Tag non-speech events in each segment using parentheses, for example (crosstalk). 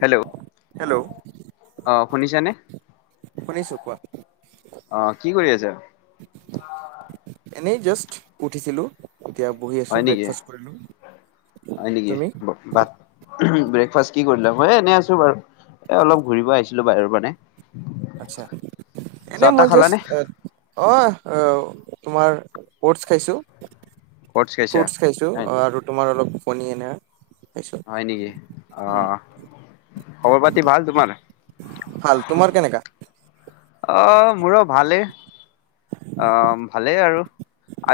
Hello hello. উ (unintelligible) অ' শুনিছানে? শুনিছো, কোৱা। অ কি কৰি আছা এনেই জাষ্ট উঠিছিলো। এতিয়া বহি আছোঁ, হয় নেকি ব্ৰেকফাষ্ট কৰি, হয় নেকি তুমি? ভাত ব্ৰেকফাষ্ট কি কৰিলা? এনেই আছো বাৰু এ অলপ ঘূৰিব আহিছিলো বাহিৰৰ মানে। আচ্ছা, এনে চাহ তাহ মই জাষ্ট, খালানে আহ'আহ তোমাৰ ফ্ৰুটচ খাইছোঁ। অটছ খাইছা ফ্ৰুটচ খাইছো হয় ।অ' আৰু তোমাৰ অলপ (inaudible) হয়, নেকি? উম, অ' খবৰ পাতি ভাল তোমাৰ? ভাল ।তোমাৰ কেনেকা? অ', মোৰো ভালেই অ ভালেই আৰু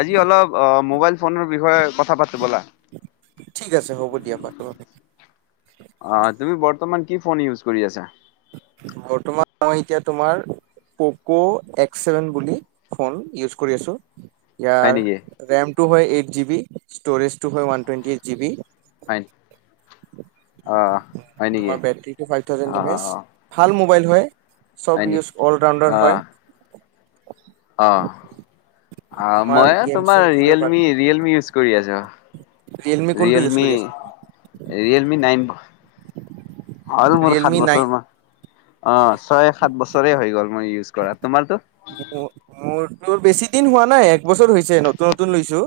আজি অলপ মোবাইল ফোনৰ বিষয়ে কথা পা ব'লা। ঠিক আছে হ'ব দিয়া, পাতো । অ' তুমি বৰ্তমান কি ফোন ইউজ কৰি আছা? বৰ্তমান মই এতিয়া তোমাৰ প'ক এক্স ছেভেন বুলি ফোন ইউজ কৰি আছো। হয় নেকি ইয়াৰ ৰেম তু হয় এইট জি বি, ষ্টৰেজ টু হয় one twenty eight G B. হয়। অ হয় নেকি মাৰ ব থ ভাল অ (unintelligible) মোবাইল হয়। হয় চব নি ইউজ অল ৰাউণ্ডাৰ হয়। (unintelligible) অহ। অ তোমাৰ মইয়ো গেম চেম তোমাৰ খেলিব পাৰা ৰিয়েলমি ৰিয়েলমি ইউজ কৰি আছো । কোনটো ইউজ ৰিয়েলমি কৰি আছা তুমি ৰিয়েলমি নাইন । (unintelligible) (inaudible) আৰু মোৰ সাত ৰিয়েলমি নাইন বছৰ মা, অ ছয়, সাত বছৰে হৈ গ'ল মই ইউজ কৰা । তোমাৰতো? মোৰতো বেছি দিন হোৱা নাই, এক বছৰ হৈছে নতুন নতুন লৈছো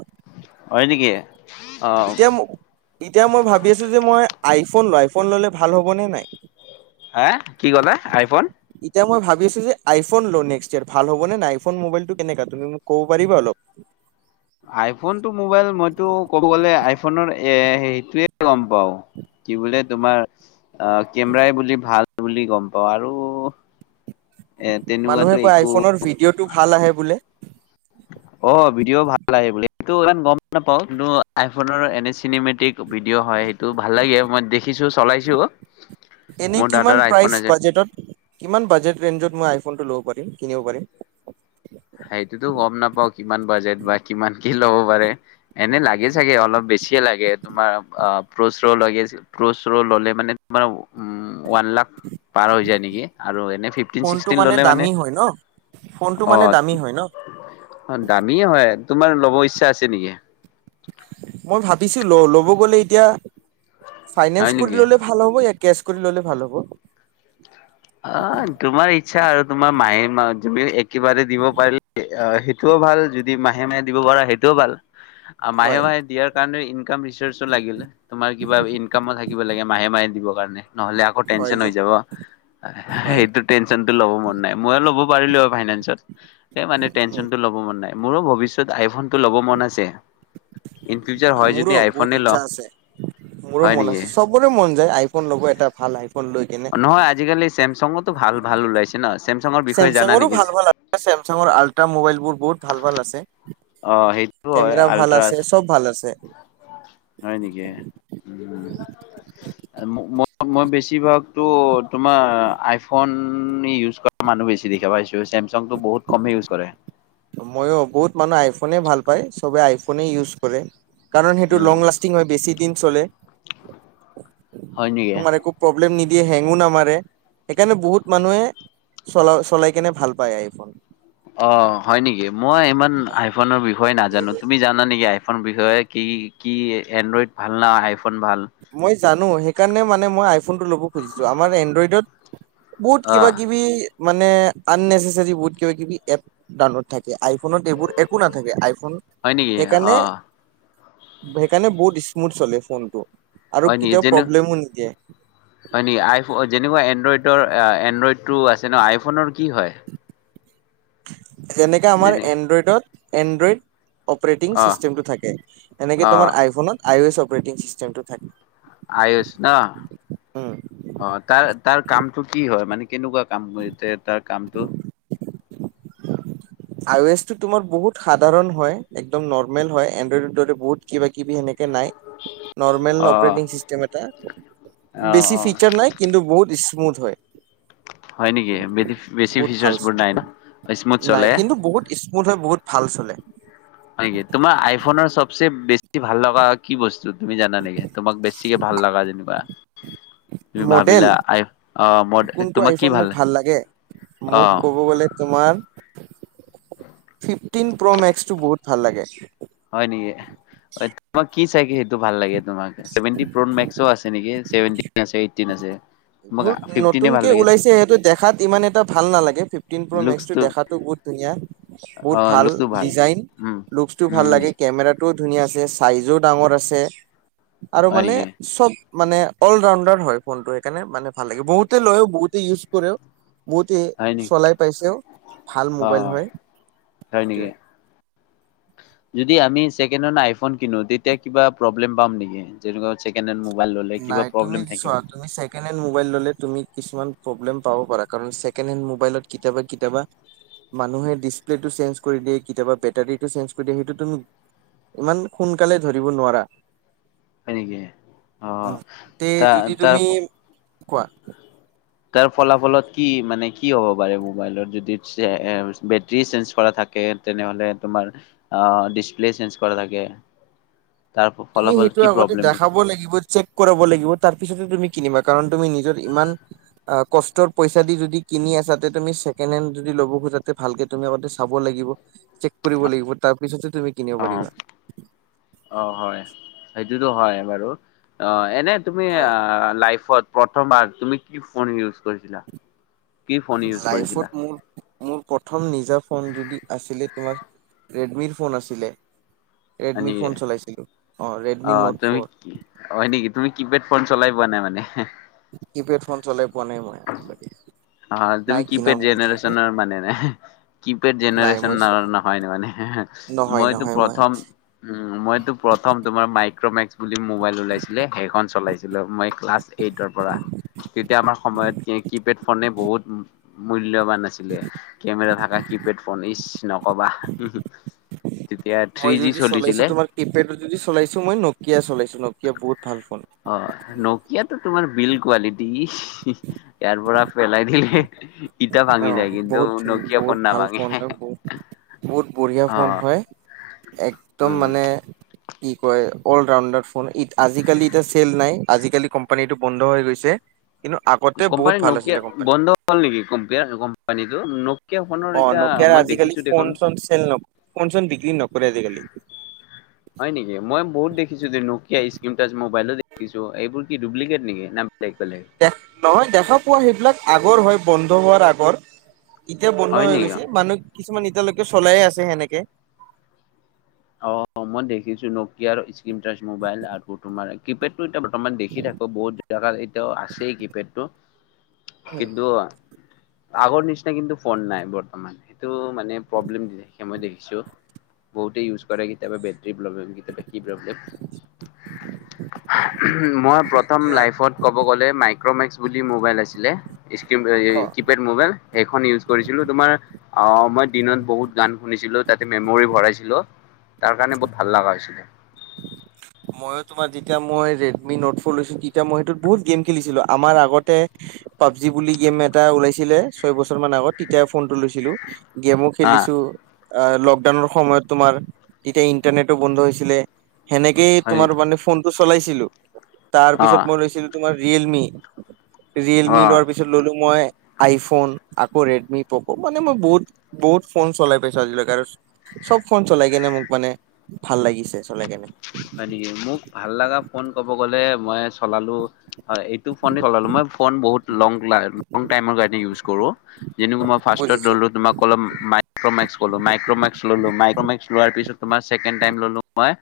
হয় নেকি? । অ', এতিয়া এতিয়া মই ভাবি আছো যে মই আইফোন ল আই, ফন ললে ভাল হব নে নাই? হা কি কলা আইফোন? এতিয়া মই ভাবিছো আইফোন লও নেক্স, ভাল হ'ব নে নাই? আইফোন মোবাইলটো কেনেকা তুমি মোক ক'ব পাৰিবা অলপ? আইফোন টো মোবাইল মইতো ক'ব গলে আইফনৰ এ সেইটোয়ে গম পাও, কি বোলে তোমাৰ (unintelligible) অ কেমেৰাই বুলি ভাল । বুলি গম পাওঁ । আৰু এ তেনেকুৱাতো মানুহে কয় একো আইফোনৰ ভিডিঅ'টো, ভাল আহে বোলে । অ ভিডিঅ' ভাল আহে বুলে, সেইটো গম নাপাও কিন্তু আইফোনৰ এনে চিনেমেটিক ভিডিঅ' হয় । সেইটো ভাল লাগে মই দেখিছো চলাইছো । এনে কিমান প্ৰাইচ বাজেটত, কিমান বাজেট ৰেনজত মই আইফন ফোনটো ল'ব পাৰিম, কিনিব পাৰিম? সেইটো তো গম নাপাওঁ। কিমান বাজেট বা কিমান, কি ল'ব পাৰে। এনে লাগে চাগে অলপ বেছিয়ে লাগে তোমাৰ প্ৰ চ ৰ লাগে, প্ৰচ ৰ ললে মানে তোমাৰ ওৱান লাখ (unintelligible) পাৰ হৈ যায় নেকি । আৰু এনে ফিফটিন ফোনটো চিক্সটিন ললে মানে দামী হয় ন ফোনটো অ মানে । দামী হয় ন অ দামীয়ে হয় । তোমাৰ ল'ব ইচ্ছা আছে নেকি? মই ভাবিছো ল ল'ব গ'লে এতিয়া, হয় ফাইনেন্স নেকি? কৰি ল'লে ভাল হব এক, কেচ কৰি ল'লে ভাল হ'ব? অ তোমাৰ ইচ্ছা আৰু তোমাৰ মাহে মাহত তুমি একেবাৰে দিব পাৰিলে সেইটোও ভাল, যদি মাহে মাহে দিব পাৰা সেইটোও ভাল। (unintelligible) মাহে হয় মাহে দিয়াৰ কাৰণে ইনকাম ৰিচৰ্চো লাগিল । তোমাৰ কিবা ইনকামো থাকিব লাগে মাহে মাহে দিবৰ কাৰণে। (unintelligible) নহলে আকৌ হয় টেনচন হৈ য যাব । হয় সেইটো টেনশচনতটো ল'ব মন নাই মই ল'ব পাৰিলো হয় ফাইনেন্সত এই মানে উম, টেনছন ল'ব মন নাই। মোৰো ভৱিষ্যয়ত আইফোন টো লব মন আছে। (unintelligible) হয় যদি মোৰো বহুত আইফোনে ইচ্ছা ল'ম আছে মোৰো হয় মন নেকি আছে চবৰে মন যাই আইফোন ল'ব এটা ভাল আইফোন লৈ কেনে নহয় আজি কালি ছেম চগটো ভাল ভাল ওলাইছে না চছেমচাঙৰো ভাল ভাল আছে চেমচাঙৰ আল্ট্ৰা মোবাইলবোৰ বহুত ভাল ভাল আছে অ সেইটো হয় কেমেৰা ভাল আল্ট্ৰাছ আছে চব ভাল আছে। হয় নেকি উম মই মই বেছিভাগতো তোমাৰ আইফোন ইউজ কৰা মানুহ বেছি দেখা পাইছো চছেমচাংটো বহুত কমে ইউজ কৰে। ফোনে ভাল পায় সব আইফোনে ইউজ কৰে। কাৰণ সেইটো উম লং লাষ্টিং হয় বেছি দিন চলে হয় নেকি? তোমাৰ একো প্ৰব্লেম নি দিয়ে হেংগো নামাৰে সেইকাৰণে বহুত মানুহে চলা চলাই কেনে ভাল পায় আইফোন অ হয় নেকি মই ইমান আইফোনৰ বিষয়ে নাজানো তুমি জানা নেকি আই ফোন বিষয় কি কি এন্দ্ৰয় ভাল না আইফ মই জানো সেইকাৰণে মানে মই আইফ ফোনটো ল'ব খুজিছো আমাৰ এড্ৰইডত বুট অ কিবা কিবি মান আন্নেছেৰি বহুত কিবা কিবি এপ ডাউনলোড থাকে। আইফোনত এইবোৰ একো নাথাকে আইফোন হয় নেকি অ সেইকাৰণে সেইকাৰণে বহুত স্মুথ চলে ফোনটো আৰু হয় নেকি কেতিয়াও যেনে প্ৰব্লেমো নিদিয়ে। (inaudible) হয় নি আইফ যেনেকুৱা এনড্ৰইডৰ এনড্ৰইডটো আছে ন আইফোনৰ কি হয়? যেনেকা আমাৰ যেনে এনড্ৰইডত এণ্ড্ৰইড অপ্ৰেথিগ অ ছিষ্টেমটো থাকে হেনেকে অ তোমাৰ আইফুনত আইৱেছ অপ অপটিং চিষ্টেমটো থাকে আয়ুস ন উম অ তাৰ তাৰ কামটো কি হয় মানে কেনেকোৱা কাম কৰিছে তাক কামটো আই এছ টো তোমাৰ বহুত সাধাৰণ হয় একদম নৰ্মেল হয় এড্ৰইডৰ দৰে বহুত কিবা কিবি এনেকে নাই নৰ্মেল অ অপেনিং চিষ্টেম এটা অ বেছি অ ফিচাৰ্জ নাই কিন্তু বহুত স্পী স্মুথ হয় হয় নেকি বেছি বহুত ভাল ফিচাৰ্চ বোৰ চলে নাই ন স্মুথ নাই চলে কিন্তু বহুত ইস্মুথ হয় বহুত ভাল চলে হয় নেকি তোমাৰ আইফোনৰ চবচে বেছি ভাল লগা কি বস্তু তুমি জানা নেকি তোমাক বেছিকে ভাল লগা যেনিবা তুমি মডেল ভাবিলা আই অ মোৰ কোনটো তোমাক কি আইফোন মোক ভাল লাগে অ মোক ক'ব গলে তোমাৰ ফিফটিন প্ৰ মেক্স টো মেক্সটো বহুত ভাল লাগে হয় নেকি তোমাক কি চাই কি সেইটো ভাল লাগে তোমাকে চেভেনটিন প্ৰ মেক্সো আছে নেকি চেভেনটিন আছে এইটটিন আছে তোমাক বহু ফিফটিনে ভাল নতুনকে লাগে ওলাইছে সিহটো দেখাত ইমান এটা ভাল নালাগে ফিফটিন প্ৰ মেক্সটো লুকচটো দেখাতো ধুনীয়া বহুত অ', ভাল লুকটো ডিজাইন উম, লুকচটোও ভাল উম, লাগে কেমেৰাত টো ধুনীয়া আছে চাইজো ডাঙৰ আছে আৰু হয় মানে নেকি? চব মানে অল ৰাণ্ডাৰ হয় ফোনটো সেইকাৰণে মানে ভাল লাগে বহুতে লয়ও বহুতে ইউজ কৰেও বহুতে হয় নেকি? চলাই পাইছেও ভাল মোবাইল অ', হয় হয় নেকি? সেটোৱে যদি আমি ছেকেণ্ড হেণ্ড আইফোন কিনো তেতিয়া কিবা প্ৰব্লেম পাম নেকি যেনেকোৱা ছেকেণ্ড হেণ্ড ম'বাইল নাই তুমি চোৱা তুমি ছেকেণ্ড হেণ্ড মোবাইল ললে তুমি কিছুমান প্ৰব্লেম পাব পাৰা কাৰণ ছেকেণ্ড হেণ্ড ম'বাইলত কেতিয়াবা কেতিয়াবা মানুহে ডিচপ্লেটো চেঞ্জ কৰি দিয়ে কেতিয়াবা বেটাৰিটো চেঞ্জ কৰি দিয়ে সেইটো ইমান সোনকালে ধৰিব নোৱাৰা হয় নেকি অ তে ত যদি তাৰ তুমি কোৱা তাৰ ফলাফলত কি মানে কি হ'ব পাৰে মবাইলত বেটাৰি চেঞ্জ কৰা থাকে তেনেহলে তোমাৰ ডিচপ্লে চেঞ্জ কৰা থাকে তাৰ তুমি ফলাফল সেইটো কি আগতে প্ৰব্লেম দেখাব লাগিব চেক কৰাব লাগিব তাৰপিছতহে তুমি কিনিবা কাৰণ তুমি নিজৰ ইমান কষ্টৰ পইচা দি যদি কিনি আছা তাতে তুমি ছেকেণ্ড হেণ্ড যদি ল'ব খোজা যাতে ভালকে তুমি আগতে চাব লাগিব চেক কৰিব লাগিব তাৰপিছতহে অ অ হয় সেই সেইটোতো হয় বাৰু অ এনে তুমি হয় লাইফত প্ৰথমবাৰ তুমি কি ফোন ইউজ কৰিছিলা কি ফোন ইউজ লাইফত কৰিছিলা মোৰ মোৰ প্ৰথম নিজা ফোন যদি আছিলে তোমাৰ ৰেডমিৰ ফোন আছিলে । হয় নেকি অ নোট তুমি ফ'ৰ কি হয় নেকি তুমি কিপেড। ফোন চলাই পোৱা নাই মানে । কিপেড ফোন চলাই পোৱা নাই মই আজিলৈকে । হয় তুমি কিপড জেনে্যনৰ মানে ন কিপেড নাই মই জেনে্যনৰ চলা নহয় মানে নহয় মইতো নহয় মই প্ৰথম উ মইতো প্ৰথম তোমাৰ মাই । ক্ৰমে্চ। বুলি মোবাইল ওলাইছিলে সেইখন চলাইছিলো। মই ক্লাছ এইটৰ পৰা তেতিয়া আমাৰ সময়ত কি কি পেড । ফোনে বহুত মূল্য । মূল্যবান আছিলে কেমেৰা থাকা কিপেড ফোন ইচ নকবা উম তেতিয়া থ্ৰী মই জি যদি চলাইছো চলিছিলে। তোমাৰ কিয় বুত । অ নকিয়াতটো তোমাৰ । বিল্ কোৱালিটি ইয়াৰ পৰা পেলাই দিলে । অঁ বহুত ধ বহুত ভাল নাভাঙে। ফোন হয় বহুত বঢ়িয়া ফোন অ হয় একদম উম, মানে । কি কয় অল ৰাউণ্ডাৰ ফোন আজিকালি এতিয়া চেল নাই আজিকালি কোম্পানীটো বন্ধ হৈ গৈছে। কিন্তু আগতে বহুত কোম্পানী ভাল নকিয়া আছিলে কোম্পানী বন্ধ হল নেকি কম্পিয়া । কোম্পানীটো ন। অ নকিয়া আজিকালি ফোন চোন চেল ফোন চোন বিক্ৰী নকৰে আজিকালি। হয় নেকি মই বহুত দেখিছো নকিয়া স্ক্ৰীন টাৰ্চ মবাইলো দেখিছো এইবোৰ কি ডুপ্লিকট নেকি? ন দে নহয় দেখা পোৱা সেইবিলাক আ । আগৰ হৈ বন্ধ হোৱাৰ আগৰ। এতিয়া বন্ধ হয় হৈ নেকি গৈছে মানুহ । কিছুমান এতিয়ালৈকে চলাইে আছে সেনেকে । অ মই দেখিছো নকিয়াৰ স্ক্ৰীন টাৰ্চ মোবাইল আৰু তোমাৰ কিপেড । এতিয়া বৰ্তমান দেখি থাকো বহুত এতিয়াও আছেই কিপেডতটো কিন্তু । আগৰ নিচিনা কিন্তু ফোন নাই বৰ্তমান । সেইটো মানে প্ৰব্লেম দি থাকে । মই দেখিছোঁ বহুতেই ইউজ । কৰে কেতয়াবা বে । মই প্ৰথম এতিয়া লাইফত কব গলে মাইক্ৰমেক্স বুলি মোবাইল আছিলে । স্ক্ৰীন হে অ কিপেড মোবাইল সেইখন ইউজ কৰিছিলো তোমাৰ অ মই দিনত বহুত গান শুনিছিলো তাতে মেমৰি ভৰাইছিল । হেল্ল'। তাৰ কাৰণে বহুত ভাল লগা হৈছিলে। ময়ো তোমাৰ যেতিয়া মই ৰেডমি নোট ফ' লৈছিলো তেতিয়া মই সেইটোত বহুত গেম খেলিছিলোঁ আমাৰ আগতে পাবজি বুলি গেম এটা ওলাইছিলে ছয় বছৰ মান আগত তেতিয়া ফোনটো লৈছিলোঁ। গেমো আহ খেলিছো অ লকডাউনৰ সময়ত তোমাৰ তেতিয়া ইন্টাৰনেটো বন্ধ হৈছিলে সেনেকেই (unintelligible) হয় তোমাৰ নেকি? মানে ফোন টো চলাইছিলোঁ তাৰ পিছত অ' মই লৈছিলোঁ তোমাৰ ৰিয়েলমি ৰিয়েলমি অ' লোৱাৰ পিছত ললো মই আইফোন আকৌ ৰেডমি প'ক মানে মই বহুত বহুত ফোন চলাই পাইছো আজিলৈকে আৰু চব ফোন চলাই কেনে মোক মানে ভাল লাগিছে চলাই কেনে (unintelligible) হয় নেকি মোক ভাল লগা ফোন কব গলে মই চলালো হয় এইটো ফোনেই ফোন বহুত লেটাবোৰ কাৰনে ইউজ কৰোঁ যেনেক মই ফাৰ্ষ্টত বুজিছো ল'লো তোমাক কলো মাইক্ৰমেক্স কলো মাইক্ৰমে্ ললো মাইক্ৰমে্স (unintelligible) লোৱাৰ পিছত তোমাৰ ছেকেণ্ড টাইম ললো মই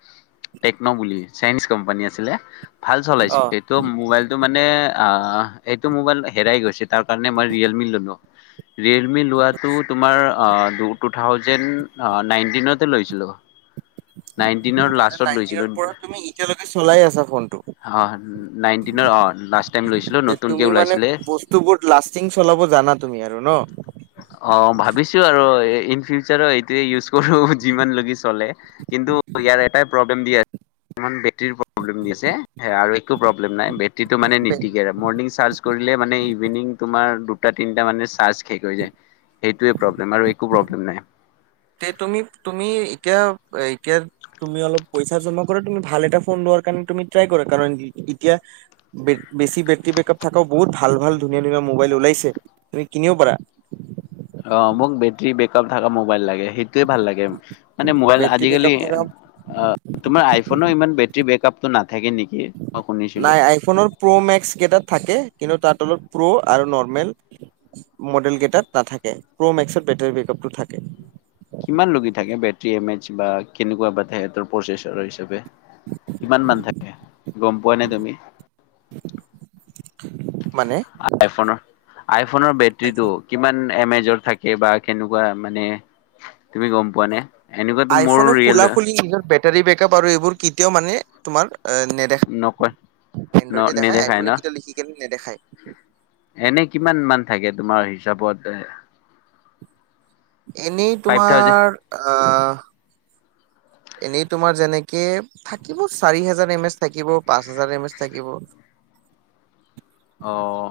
টেকন' বুলি চাইনিচ কোম্পানী আছিলে (unintelligible) ভাল চলাইছে অ সেইটো মোবাইলটো মানে আহ এইটো মোবাইল হেৰাই গৈছে তাৰ কাৰণে মই ৰিয়েলমি ললোঁ ৰিয়েলমি লোৱাটো বুজিছো তোমাৰ টু থাউজেণ্ড নাইনটিনতে লৈছিলোঁ (unintelligible) নাইনটিনৰ লাষ্ট নাইনটিনৰপৰা তুমি এতিয়ালৈকে চলাই আছা ফোনটো অ নাইনটিনৰ অ লাষ্ট টাইম লৈছিলো নতুনকে তুমি মানে ওলাইছিলে। বস্তুবোৰ লাচতিং চলাব জানা তুমি আৰু ন (unintelligible) অ ভাবিছো আৰু ইন ফিউচাৰ এইটোৱে ইউজ কৰো যিমান লৈকে চলে কিন্তু ইয়াৰ এটাই প্ৰব্লেম দি আছে বেটেৰীৰ প্ৰব্লেম দি আছে সে আৰু একো প্ৰব্লেম নাই বে টেৰীটো মানে নিতিকে মৰ্ণিং চাৰ্জ কৰিলে মানে ইভিনিং তোমাৰ দুটা তিনিটা মানে চাৰ্জ শেষ হৈ যায় সেইটোোৱে প্ৰব্লেম আৰু একো প্ৰব্লেম নাই তে তুমি তুমি এতিয়া এতিয়া তুমি অলপ পইচা জমা কৰা তুমি ভাল এটা ফোন লোৱাৰ কাৰ তুমি ট্ৰাই কৰা কাৰণ এতিয়া বেছি বেটৰী বেকআপ থকা বহুত ভাল ভাল ধুনীয়া ধুনীয়া মোবাইল ওলাইছে তুমি কিনিব পাৰা অ মোক বেটাৰী বেকআপ থকা মোবাইল লাগে সেইটোয়ে ভাল লাগে মানে মোবাইল বেটৰী আজিকালি বেকআপ থকা অ তোমাৰ আইফোন ইমান বে বেকআপ না নাই আইফোনৰ প্ৰ' মেক্স কেইটাত থাকে কিন্তু তাৰ তলত প্ৰ' আৰু নৰ্মেল মডেল কেইটাত নাথাকে প্ৰ মেক্সৰ বেটাৰী বেকআপটো থাকে (unintelligible) কিমান লি থাকে বেটৰী এম এইচ বা কেনেকুৱা বােচ হিচাপে কিমান থাকে গম পোৱা নাই তুমি (unintelligible) (inaudible) আইফন আই ফোনৰ বেটৰীটো আইফোন কিমান এম আনে য'ত থাকে বা কেনেকুৱা মানে তুমি গম পোৱানে আইফোনে খুলা খুলি নিজৰ বে (unintelligible) বেটোৰী বেকআপ আৰু এইবোৰ কেতিয়াও মানে তোমাৰ নকয় নেদেখা ন এড্ৰইডে দেখা নেদেখায় আইফোনে ন? যেতিয়া লিখি কেনে? নেদেখায় এনে কিমান মান থাকে তোমাৰ আছ পতে (unintelligible) এনেই তোমাৰ আ এনেই তোমাৰ যেনেকে থাকিব চাৰি হাজাৰ এম এছ থাকিব পাঁচ হাজাৰ এম এছ থাকিব অঁ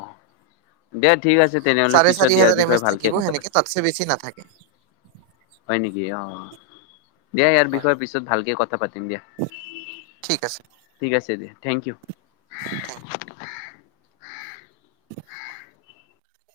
দিয়া ঠিক আছে তেনেহলে চাৰে পিছত চাৰি দিয়াৰ হাজাৰ এম বিষয়ে এচ ভালকে থাকিব কথা সেনেকে পাতি তাতছে বেছি নাথাকে হয় নেকি অ দিয়া ইয়াৰ হয় বিষয়ে পিছত ভালকে কথা পাতিম দিয়া ঠিক আছে ঠিক আছে দিয়া। Thank you thank U